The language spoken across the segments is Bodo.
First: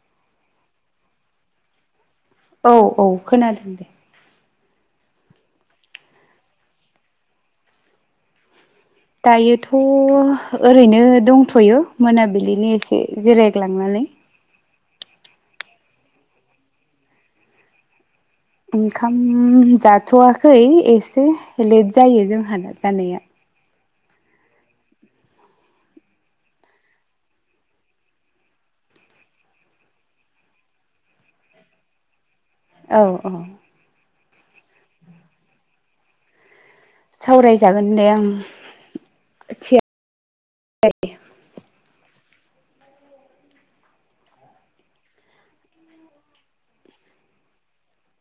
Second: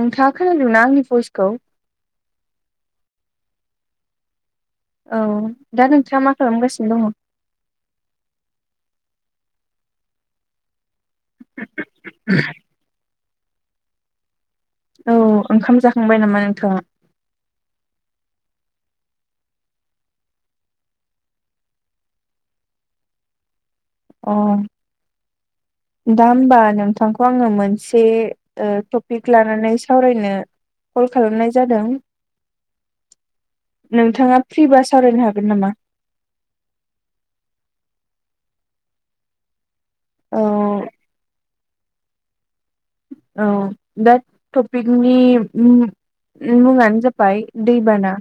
नोंथाङा खोनादोंना आंनि भइसखौ? औ औ खोनादों दे। औ दा नोंथाङा मा खालामगासिनो दङ? दायोथ' ओरैनो दंथ'यो मोनाबिलिनि एसे जिरायग्लांनानै। औ ओंखाम जाखांबाय नामा नोंथाङा? ओंखाम जाथ'वाखै एसे लेट जायो जोंहानो जानाया। अ दा होमबा नोंथांखौ आङो मोनसे ओ टपिक लानानै सावरायनो कल खालामनाय जादों। औ औ। नोंथाङा फ्रि बा सावरायनो हागोन नामा? सावरायजागोन दे आ थि औ। औ दा टपिकनि उम मुङानो जाबाय दैबाना।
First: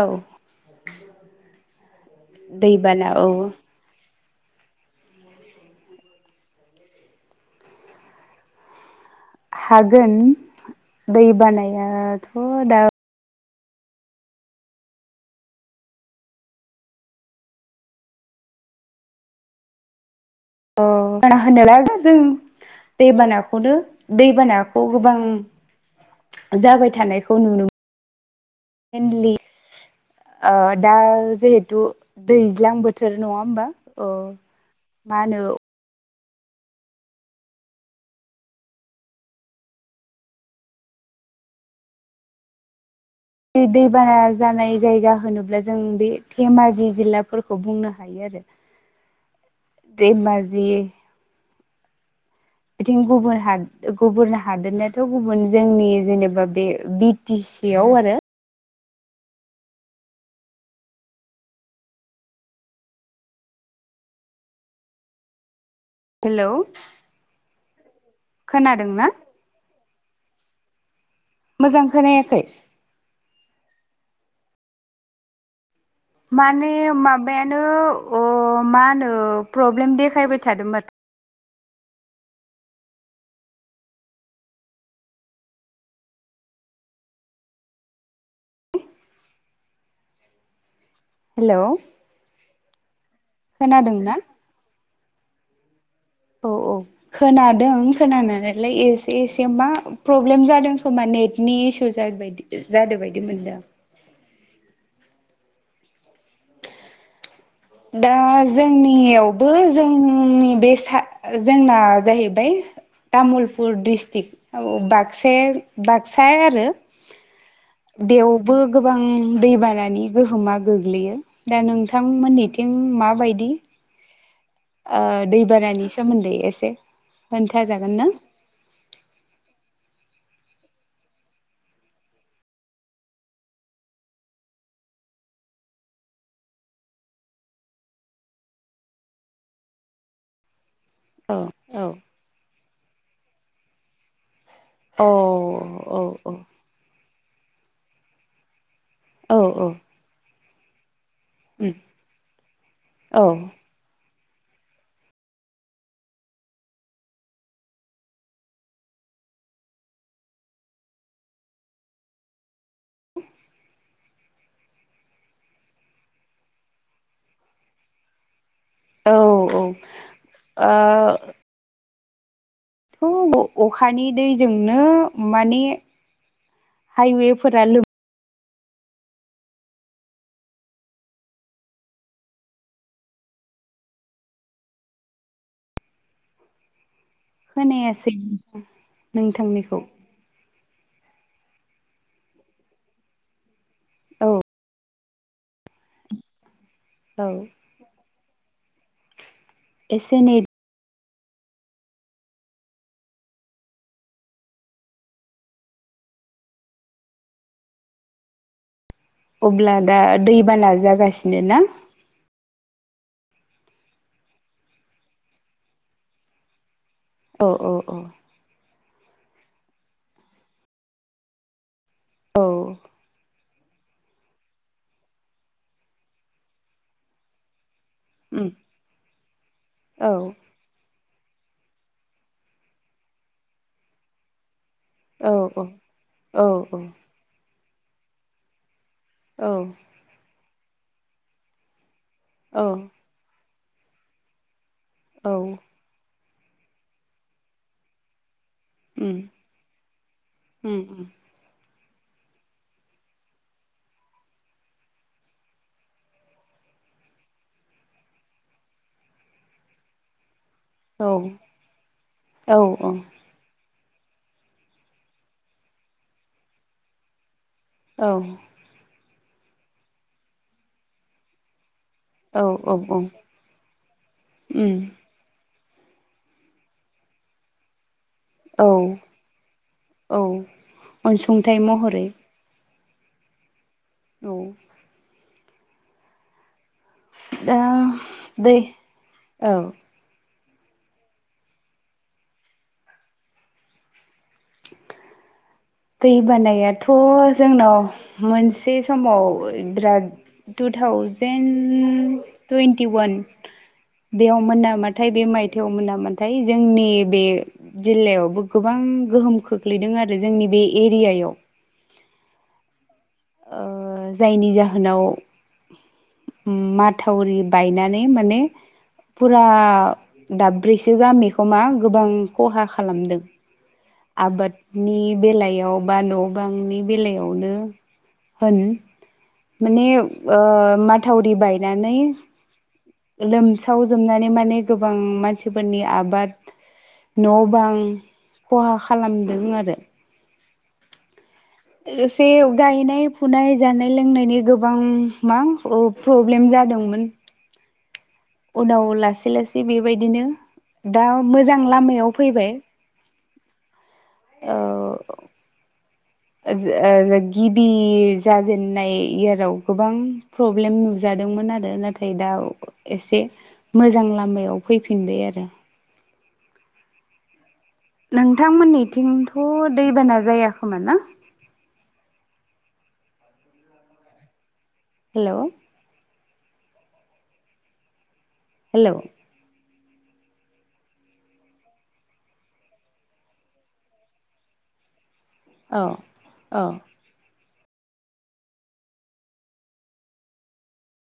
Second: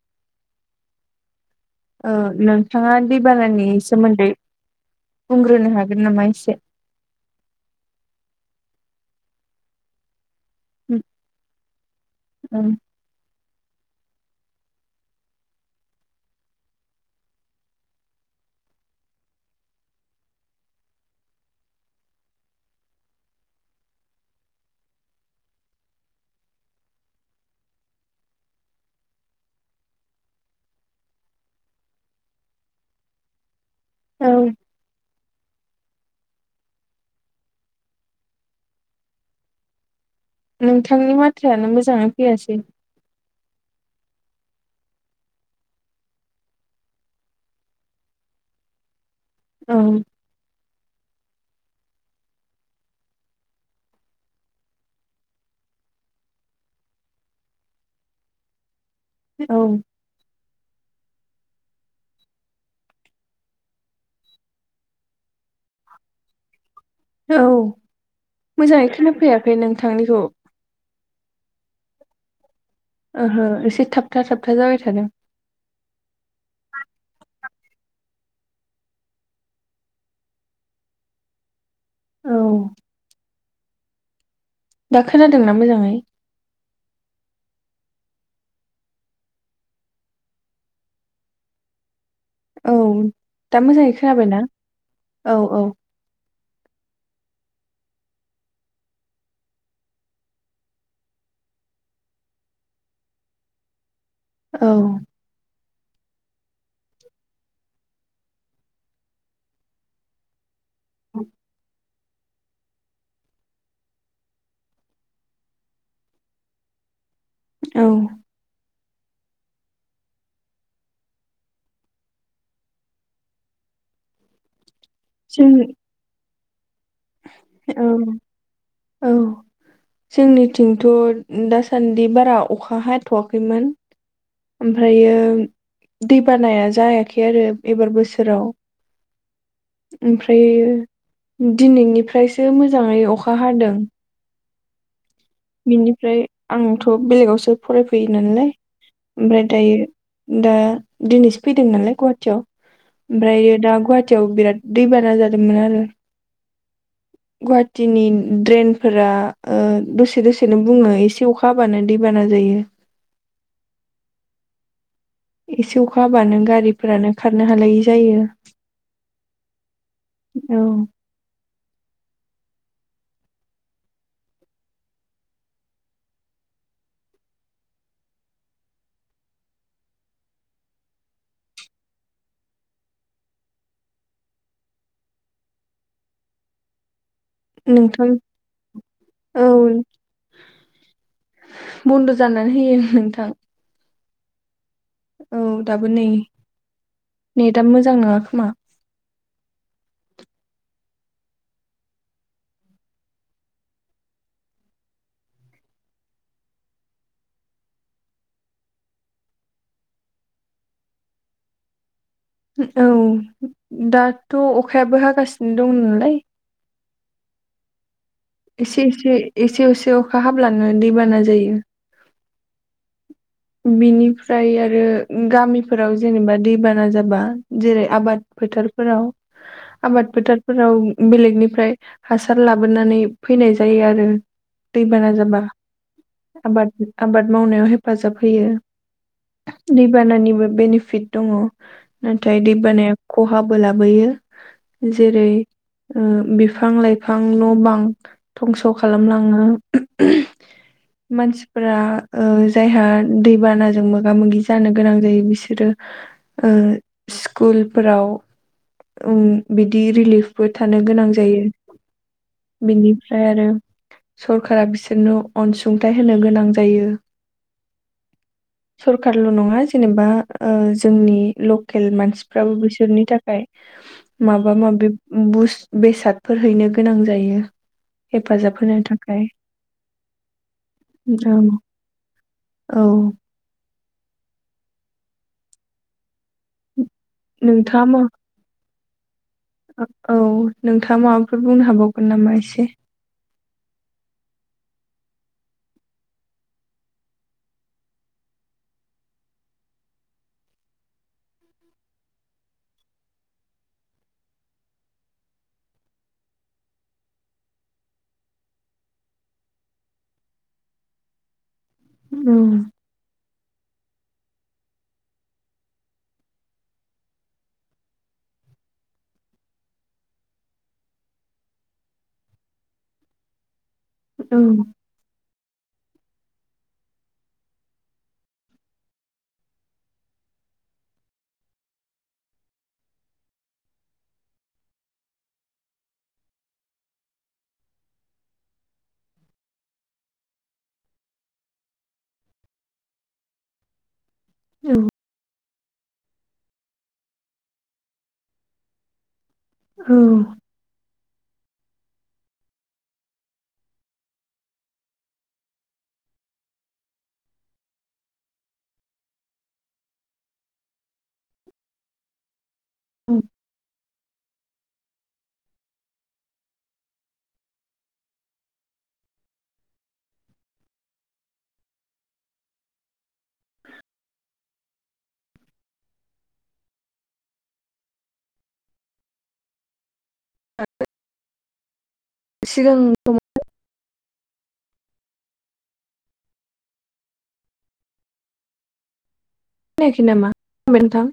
औ। ओ नोंथाङा दैबाना औ दैबानानि सोमोन्दै बुंग्रोनो हागोन नामा एसे? हागोन दै बानायाथ' दा अ [unintelligible] जों दैबानाखौनो दैबानाखौ गोबां जाबाय थानायखौ नुनो मेनलि ओ दा जिहेथु दैज्लां बोथोर नङा होमबा। ओ औ मा होनो नोंथांनि बाथ्रायानो मोजाङै फैयासै। बे दैबाना जानाय जायगा होनोब्ला जों बे धेमाजि जिल्लाफोरखौ बुंनो हायो आरो। [unintelligible] दैेमाजि बिथिं गुबुन हा गुबुन हादोरनायाथ' गुबुन जोंनि जेनेबा बे बि थि चियाव आरो औ। हेलौ औ मोजाङै खोनादोंना खोनानो फैयाखै नोंथांनिखौ। मोजां खोनायाखै? ओहो एसे थाबथा थाबथा जाबाय थादों। माने माबायानो अ मा होनो प्रब्लेम देखायबाय थादों मा औ। दा खोनादोंना मोजाङै? हेलौ औ दा मोजाङै खोनादोंना खोनाबायना? औ औ। औ औ खोनादों खोनानानैलाय एसे एसे मा प्रब्लेम जादों खोमा नेटनि इसु जादो बायदि जादों बायदि मोनदों। औ दा जोंनियावबो जोंनि बेस था जोंना जाहैबाय तामुलपुर द्रिस्टिक औ बाक्साया बाक्साया आरो। औ बेयाव बो गोबां दैबानानि गोहोमा गोग्लैयो दा नोंथांमोननिथि थिं माबायदि ओ दैबानानि सोमोन्दै एसे खोन्थाजागोन उम ना? औ। जोंनिथिंथ' दासान्दि बारा अखा हाथ'वाखैमोन। ओमफ्रायो दै बानाया जायाखै आरो एबार बोसोराव। औ ओमफ्रायो औ दिनैनिफ्रायसो मोजाङै अखा हादों। अह। बिनिफ्राय आंथ' बेलेगावसो फरायफैयो नालाय औ ओमफ्राय उम दायो दा दिनैसो फैदों नालाय गुवाहाटियाव औ ओमब्रायो दा गवा टियाव बिराद दैबाना जादोंमोन आरो। गुवाहाटिनि द्रेनफोरा ओ दसे दसेनो बुङो एसे अखा हाबानो दैबाना जायो। एसे अखा हाबानो गारिफोरानो खारनो हालायि जायो। औ औ ओह थ' अखानि दैजोंनो माने हाइवेफोरा लोम नोंथां खोनायासै नोथां औ नोंथांनिखौ। बन्द' जानानै होयो नोंथां। औ। औ दाबो नै औ नेटआ मोजां नङा खोमा। एसे ने अब्ला दा दैबाना जागासिनो ना? औ दाथ' अखायाबो हागासिनो दं नालाय औ औ औ। एसे एसे एसे एसे अखा हाब्लानो दैबाना जायो। औ। बिनिफ्राय आरो गामिफोराव जेनेबा दैबाना जाबा जेरै आबाद उम फोथारफोराव आबाद औ फोथार फोराव बेलेगनिफ्राय हासार लाबोनानै फैनाय जायो आरो। दैबाना औ जाबा औ आबाद औ आबाद मावनायाव हेफाजाब होयो। औ। बानानिबो बेनिफिट दङ' नाथाय औ दैबानाया खहाबो लाबोयो। जेरै औ ओ बिफां लाइफां न' बां धंस' उम खालामलाङो उम उम मानसिफोरा ओ जायहा दै बानाजों मोगा मोगि जानो गोनां जायो बिसोरो ओ स्कुलफोराव उम बिदि रिलिफ बो थानो गोनां औ जायो औ बिनिफ्रा आरो सरखारा बिसोरनो अनसुंथाइ होनो गोनां जायो। औ। सरखारल' नङा जेनेबा ओ जोंनि लकेल मानसि औ फ्राबो उम बिसोरनि थाखाय माबा माबि बुस बेसादफोर हैनो गोनां जायो। हेफाजाब औ होनो थाखाय औ अनसुंथाइ [unintelligible] महरै औ औ दा नोंथाङा मा दै औ औ नोंथा माबाफोर बुंनो हाबावगोन नामा एसे? दै बानायाथ' जोंनाव मोनसे समाव बिराद टु थावजेन टुन्टि वान बेयाव मोनामाथाय बे मायथायाव मोन नामाथाय जोंनि बे जिल्लायावबो गोबां गोहोम खोख्लैदों आरो जोंनि बे एरियायाव। उम ओ जायनि जाहोनाव उम माथावरि बायनानै माने फुरा दाब्रैसो गामिखौ मा गोबां खहा खालामदों। [inaudible] आबादनि बेलायाव बा न' बांनि बेलायावनो होन माने ओ माथावरि बायनानै लोमसावजोबनानै माने गोबां मानसिफोरनि आबाद न' बां खहा खालामदों आरो। एसे गायनाय फुनाय जानाय लोंनायनि गोबां औ मा अ प्रब्लेम जादोंमोन उनाव लासै लासै बेबायदिनो दा मोजां लामायाव फैबाय। [inaudible] ओज-ओज गिबि जाजेननाय इयाराव गोबां प्रब्लेम नुजादोंमोन आरो नाथाय दा औ एसे मोजां लामायाव फैफिनबाय आरो। नोंथांमोननिथिंथ' दैबाना जाया खोमा ना? हेलौ हेलौ [inaudible] सिगां [unintelligible] औ औ खोनायाखै नामा [unintelligible] थां